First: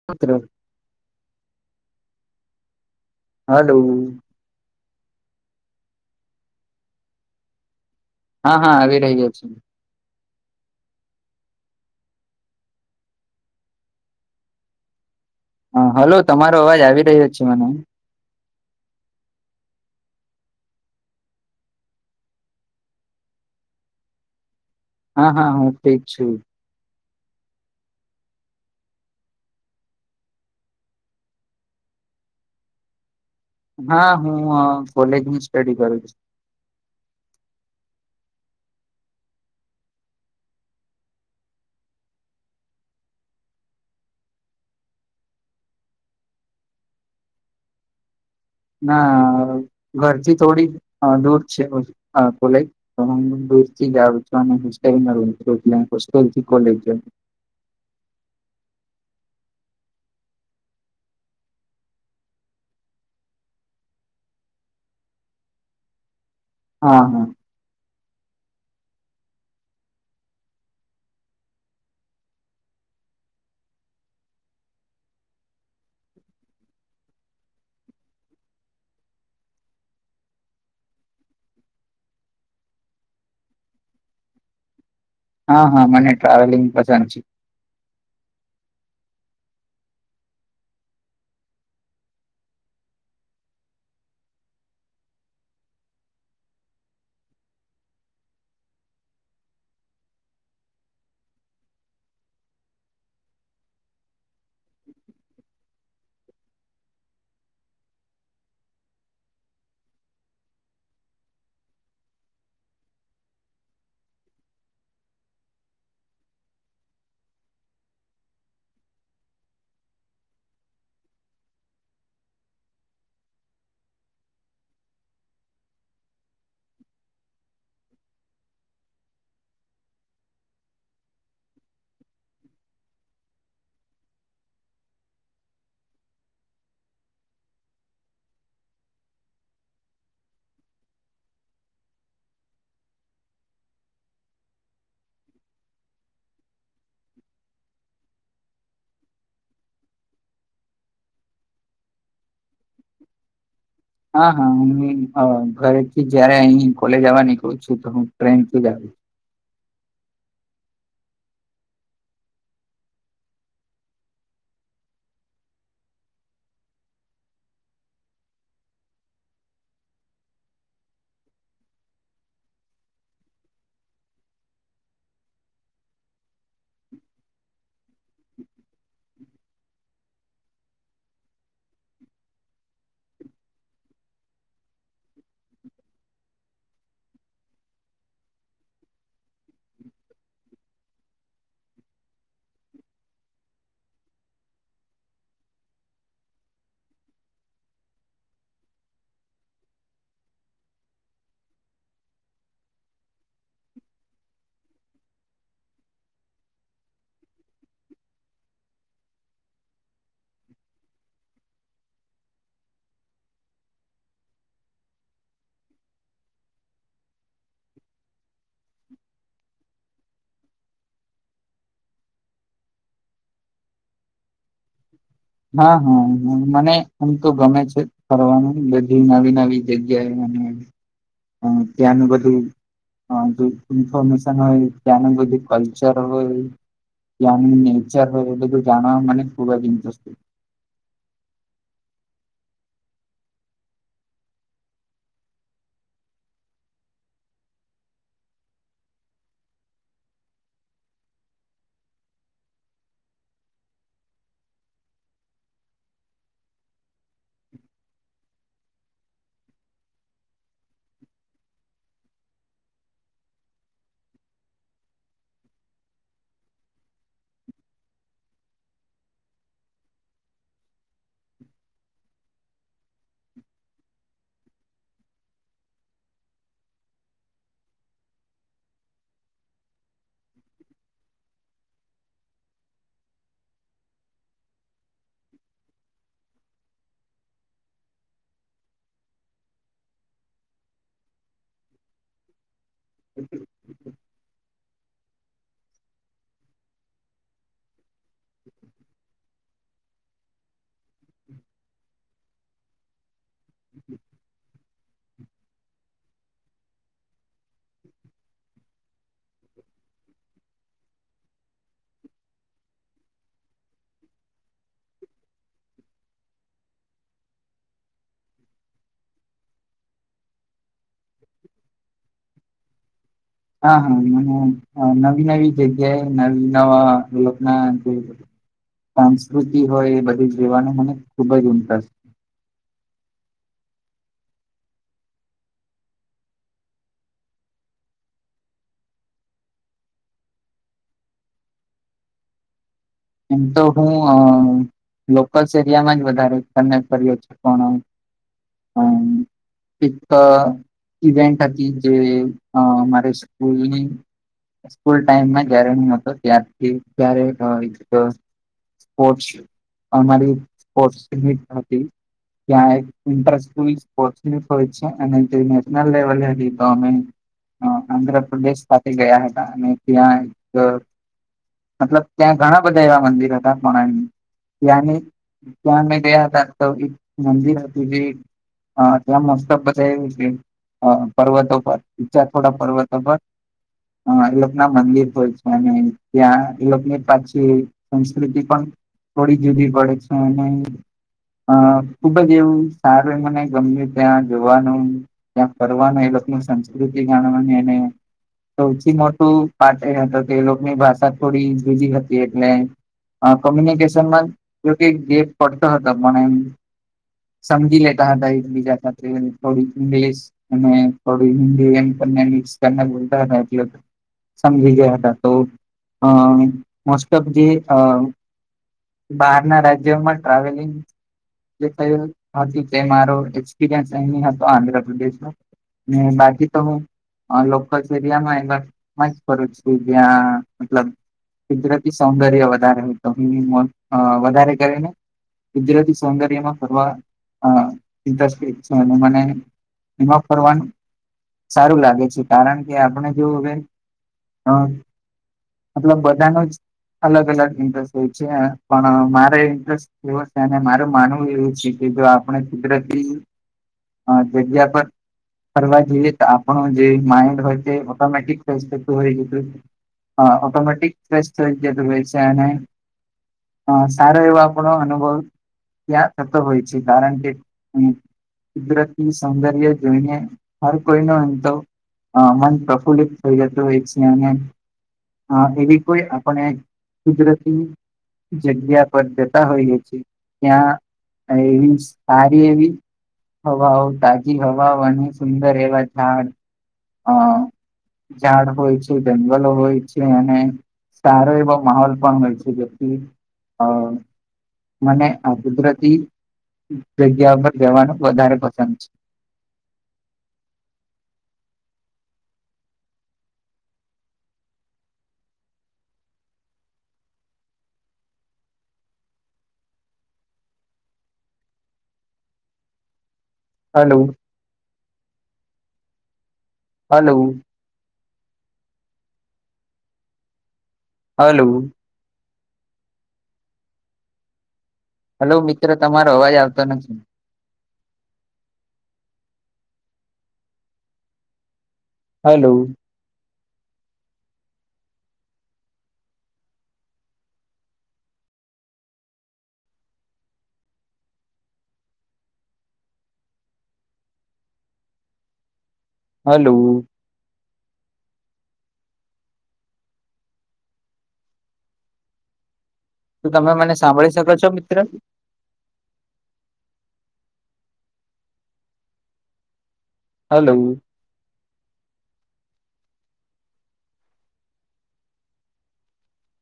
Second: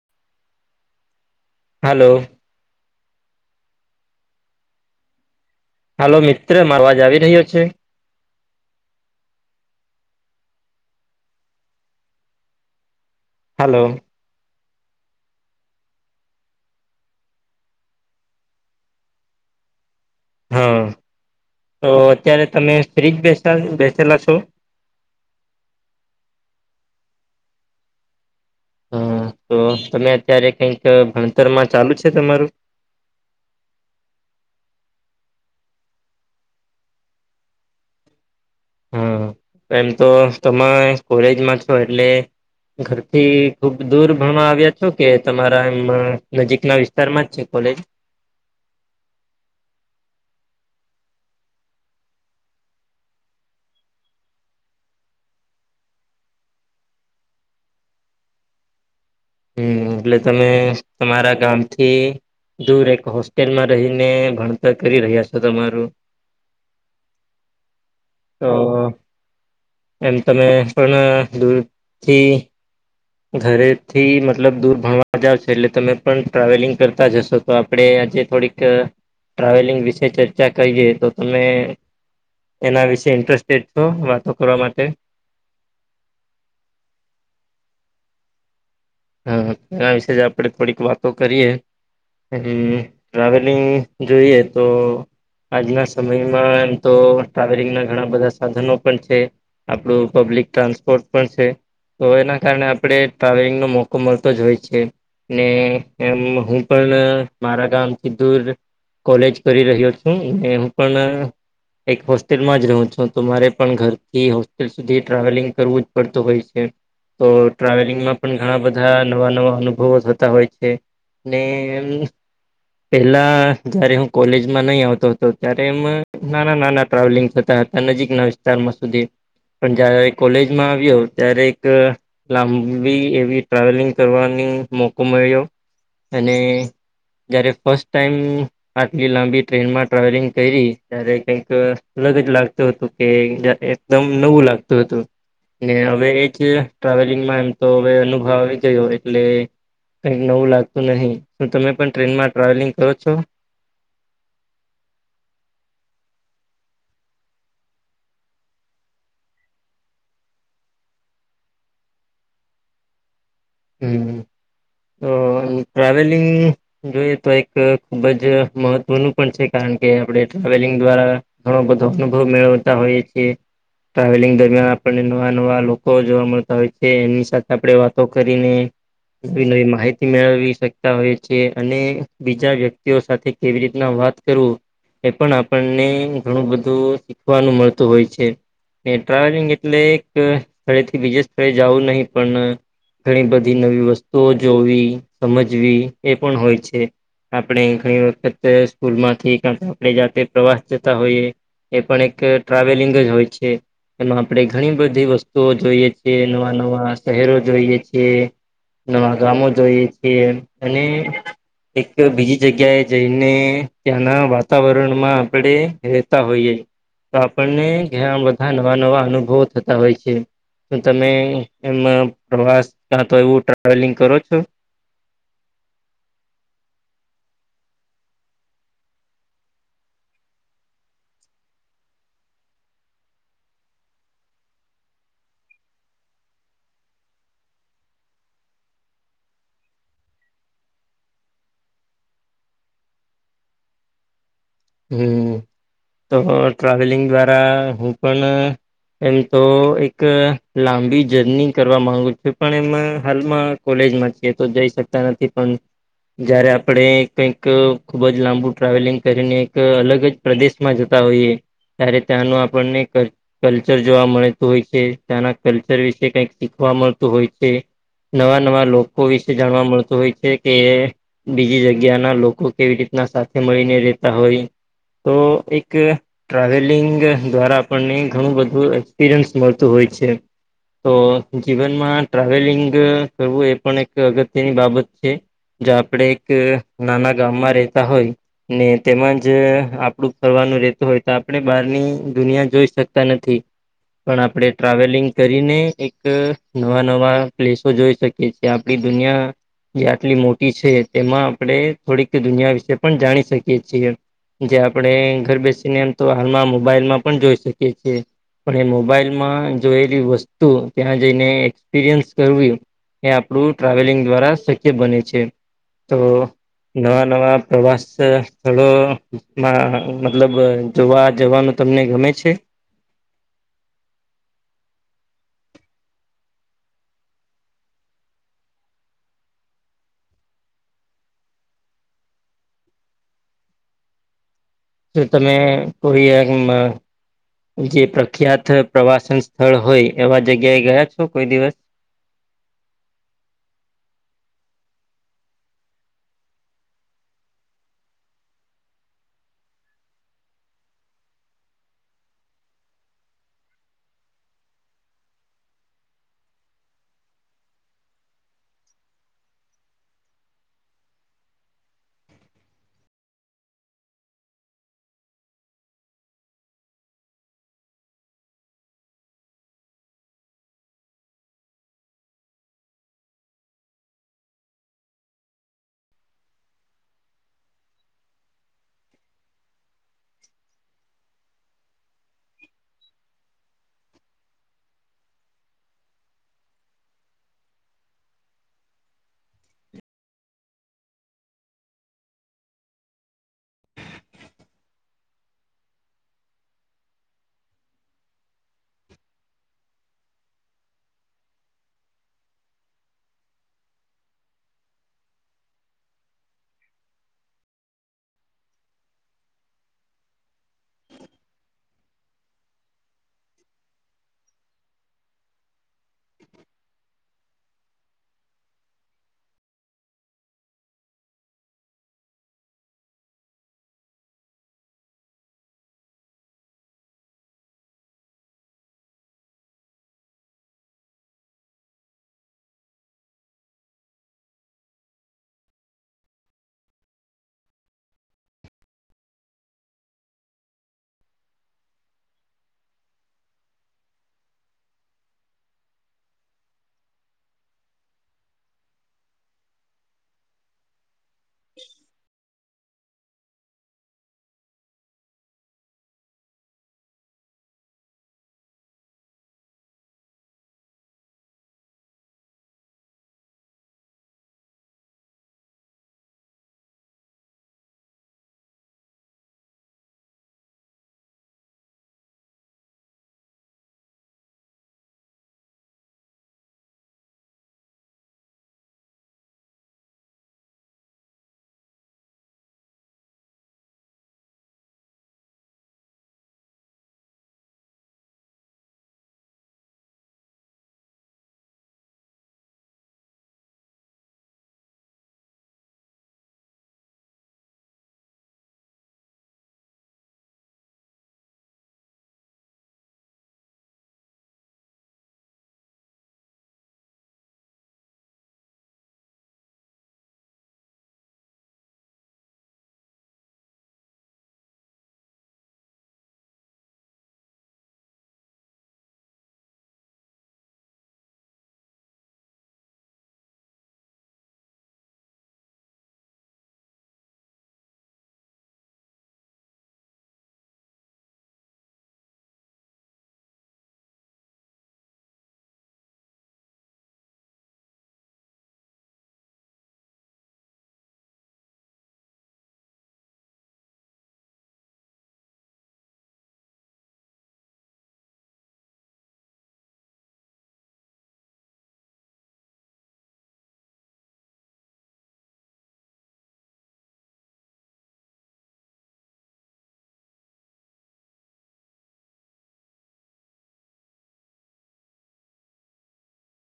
[unintelligible] હાલો hello hello મિત્ર મારો અવાજ આવી રહ્યો છે હા હા આવી રહીયો છે હાલો હ હલો તમારો અવાજ આવી રહ્યો છે મને હા તો અત્યારે તમે ફ્રીજ બેસા બેસેલા છો હા હા હું ઠીક છું હા તો તમે અત્યારે કઈક ભણતરમાં ચાલુ છે તમારું હા હું કોલેજ ની સ્ટડી કરું છું હમ એમ તો તમે કોલેજમાં છો એટલે ઘરથી ખુબ દૂર ભણા આવ્યા છો કે તમારા એમ નજીક ના વિસ્તારમાં જ છે કોલેજ ના ઘરથી થોડી દૂર છે કોલેજ તો હું દૂર થી [unintelligible] છું અને હોસ્ટેલ [unintelligible] હોસ્ટેલથી [unintelligible] હમ એટલે તમે તમારા ગામથી દૂર એક હોસ્ટેલમાં રહીને ભણતર કરી રહ્યા છો તમારું હા હા તો [inaudible] એમ તમે પણ દૂરથી ઘરેથી મતલબ દૂર ભણવા જાવ છે એટલે તમે પણ ટ્રાવેલિંગ કરતા જશો તો આપણે આજે થોડીક ટ્રાવેલિંગ વિશે ચર્ચા કરીે તો તમે એના વિશે ઇન્ટરેસ્ટેડ છો વાતો કરવા માટે હા હા મને ટ્રાવેલિંગ પસંદ છે. હા એના વિશે જ આપડે થોડીક વાતો કરીએ એ ટ્રાવેલિંગ જોઈએ તો આજના સમયમાં એમ તો ટ્રાવેલિંગના ઘણા બધા સાધનો પણ છે. આપડું પબ્લિક ટ્રાન્સપોર્ટ પણ છે તો એના કારણે આપણે ટ્રાવેલિંગનો મો લોકો મળતો જ હોય છે ને એમ હું પણ મારા ગામથી દૂર કોલેજ કરી રહ્યો છું હું પણ એક હોસ્ટેલમાં જ રહું છું તો મારે પણ ઘરથી હોસ્ટેલ સુધી ટ્રાવેલિંગ કરવું જ પડતું હોય છે તો ટ્રાવેલિંગમાં પણ ઘણા બધા બધા નવા નવા અનુભવો થતા હોય છે ને પેલા જયારે હું કોલેજમાં નહીં આવતો હતો ત્યારે એમ નાના નાના ટ્રાવેલિંગ થતા હતા નજીકના વિસ્તારમાં સુધી પણ જયારે કોલેજમાં આવ્યો ત્યારે એક લાંબી એવી ટ્રાવેલિંગ કરવાનો મોકો મળ્યો અને જયારે ફર્સ્ટ ટાઈમ આટલી લાંબી ટ્રેનમાં ટ્રાવેલિંગ કરી ત્યારે કઈક અલગ જ લાગતું હતું કે એકદમ નવું લાગતું હતું ને હવે એજ ટ્રાવેલિંગમાં એમ તો હવે અન આવી ગયો એટલે કઈક નવું લાગતું નહીિ શું તમે પણ ટ્રેનમાં ટ્રાવેલિંગ કરો છો હા હા હ ઘરેથી જયારે અહી કોલેજ આવવા નીકું છું તો હું ટ્રેન થી જ આવી હમ તો ટ્રાવેલિંગ [unintelligible] જોઈએ તો એક ખુબ જ મહત્વનું પણ છે કારણ કે આપણે ટ્રાવેલિંગ દ્વારા ઘણ બધો અનુભવ મેળવતા હોય છે ટ્રાવેલિંગ દરમિયાન આપણને નવા નવા લોકો જોવા મળતા હોય છે એની સાથે આપડે વાતો કરીને નવી નવી માહિતી મેળવી શકતા હોય છે અને બીજા વ્યક્તિઓ સાથે કેવી રીતના વાત કરું એ પણ આપણને ઘણું બધું શીખવાનું મળતું હોય છે ટ્રાવેલિંગ એટલે એક સ્થળે થી બીજે સ્થળે જવું નહીિ પણ ઘણી બધી નવી વસ્તુઓ જોવી સમજવી એ પણ હોય છે આપણે ઘણી વખત સ્કૂલમાંથી કાર આપ જાતે પ્રવાસ જતા હોઈએ એ પણ એક ટ્રાવેલિંગ જ હોય છે એમાં આપણે ઘણી બધી વસ્તુઓ જોઈએ છેીએ નવા નવા શહેરો જોઈએ છીએ નવા ગામો જોઈએ છીએ અને એક બીજી જગ્યાએ જઈને ત્યાંના વાતાવરણમાં આપણે રહેેતા હોઈએ તો આપણને ઘ બધા નવા નવા અનુભવો થતા હોય છે તો તમે એમાં પ્રવાસ તો એવું ટ્રાવેલિંગ કરો છો હા હાા મને એમ તો ગમે છે ફરનું બધી નવી નવી જગ્યાએ અને ત્યાંનું બધું હ ઇન્ફોર્મેશન હોય તને બધું કલ્ચર હોય એ નેચર વટલે તો જાણ મને ખુબ જ ઇન્ટરસ્ટ હમ તો ટ્રાવેલિંગ દ્વારા હું પણ એમ તો એક લાંબી જર્ની કરવા માંગુ છું પણ એમાં હાલમાં કોલેજમાં છે તો જઈ શકતા નથી પણ જયારે આપણે કઈક ખુબ જ લાંબુ ટ્રાવેલિંગ કરીને અલગ જ પ્રદેશમાં જતા હોઈએ ત્યારે ત્યાંનું આપણને ક કલ્ચર જોવા મળેતું હોય છે ત્યાંના કલ્ચર વિશે કઈક શીખવા મળતું હોય છે. નવા નવા લોકો વિશે જાણવા મળતું હોય છે કે બીજી જગ્યા ના લોકો કેવી રીતના સાથે મળીને રેતા હોય. તો એક ટ્રાવેલિંગ દ્વારા આપણને ઘણું બધું એક્સપિરિયન્સ મળતું હોય છે. તો જીવનમાં ટ્રાવેલિંગ કરવું એ પણ એક અગત્યની બાબત છે. જો આપડે એક નાના ગામમાં રેતા હોય ને તેમાં જે આપણું ફરવાનું રહેતું હોય તો આપણે બહારની દુનિયા જોઈ સકતા નથી પણ આપણે ટ્રાવેલિંગ કરીને એક નવા નવા પ્લેસો જોઈ શકીએ છીએ આપડી દુનિયા જે આટલી મોટી છે, તેમાં આપણે થોડીક દુનિયા વિશે પણ જાણી શકીએ છીએ. જે આપણે ઘર બેસીને એમ તો હાલમાં મોબાઈલમાં પણ જોઈ શકીએ છીએ પણ એ મોબાઈલ મા જોયેલી વસ્તુ ત્યાં જઈને એક્સપિરિયન્સ કરવી એ આપણું ટ્રાવેલિંગ દ્વારા શક્ય બને છે. તો નવા નવા પ્રવાસ સ્થળો માં મતલબ જોવા જવાનું તમને ગમે છે? હા હા મને નવી નવી જગ્યાએ નવી નવા લોકના સંસ્કૃતિ હોય એ બધું જેવાનો મને ખુબ જ ઇન્ટરેસ્ટ જો તમે કોઈ એમ જે પ્રખ્યાત પ્રવાસન સ્થળ હોય એવા જગ્યાએ ગયા છો કોઈ દિવસ? એ તો હું અ લોકલ્સ એરિયામાં જ વધારેને [unintelligible] એક ઈવેન્ટ હતી જે મારે અ સ્કૂલની સ્કૂલ ટાઈમમાં જયારે ન હતો ત્યારથી જ ત્યારે સ્પોર્ટ અમારી સ્પોર્ટ્સ નિટ હતી. ત્યાં એક [unintelligible] હોય છે, અને નેશનલ લેવલે હતી તો અમે આંધ્રપ્રદેશ પાસે ગયા હતા અને ત્યાં એક મતલબ ત્યાં ઘણા બધા એવા મંદિર હતા [unintelligible] ત્યાંની ત્યાં મેં ગયા હતા તો એક મંદિર હતી જે હા એટલા મસ્ત બજાઈ છે. હ પર્વતો પર ઈચ્છા થોડા પર્વતો પર હા એ લોક ના મંદિર હોય છે અને ત્યાં એ લોકની પાછ કે સંસ્કૃતિ પણ થોડી જુદી પડે છે અને અ ખુબ જ એવું સારું મને ગમ્યું ત્યાં જોવાનું. ત્યાં ફરવાનું એ લોકો સંસ્કૃતિ ગણવાની એને સૌથી મોટું પાટ એ હતો કે એ લોકો ની ભાષા થોડી જુદી હતી. એટલે કોમ્યુનિકેશનમાં જોકે ગેપ પડતો હતો પણ એમ સમજી લેતા હતા એક બીજા સાથે થોડુ ઇંગલિશ અને થોડી હિન્દી એમ મિકસને બોલતા હતા એટ સમજી ગયા હતા તો મોસ્ટ ઓફ જે અ બહાર ના રાજ્યોમાં ટ્રાવેલિંગ ક તે મારો એક્સપિરયસ એ હતો આંધ્રપ્રદેશ નો બાકી તો હું લોકલ એરિયામાં એમાંજ ફરું છું જ્યાં મતલબ કુદરતી સૌંદર્ય વધારે હોય તો એ મો વધારે કરીને. કુદરતી સૌંદર્ય માં ફરવા ઇન્ટ્રેસ્ટેડ છે, એમા મને એમાં ફરવાનું સારું લાગે છે, કારણ કે આપણે જો હવે. મતલબ બધા ન જ અલગ અલગ ઇન્ટરેસ્ટ હોય છે, પણ મારે ઇન્ટરેસ્ટ કેવ છે મારું માન શું એવું છે કે જો આપણે કુદરતી જગ્યા પર ફરવા જોઈએ તો આપણો જે માઇન્ડ હોય તે ઓટોમેટિક હોય છે. [unintelligible] હા ઓટોમાટિક થ છે એને હ સારો એવો આપણો અનુભવ. ત્યા સતો હોય છે કારણ કે હમ. કુદરતી સૌંદર્ય જોઈને હર કોઈ ન અંત. અ મન પ્રફુલ્લિત થઈ જતું હોય છે અને એવી. કોઈ આપણે કુદરતી. જગ્યા પર જતા હોઈએ છે ત્યાં. એવી સારી એવી. હવાઓ તાજી હવાઓ અને સુંદર એવા ઝાડ. અ ઝાડ હોય છે જંગલો હોય છે અને. સારો એવો માહોલ પણ હોય છે જેથી અ. મને આ કુદરતી જગ્યા પર જવાનું વધારે પસંદ છે. હલો. હલો. હલો. હલો મિત્ર તમારો અવાજ આવતો નથી. હલો. હલો. ત તમે મને સાંભળી શકો છો મિત્ર. હલો.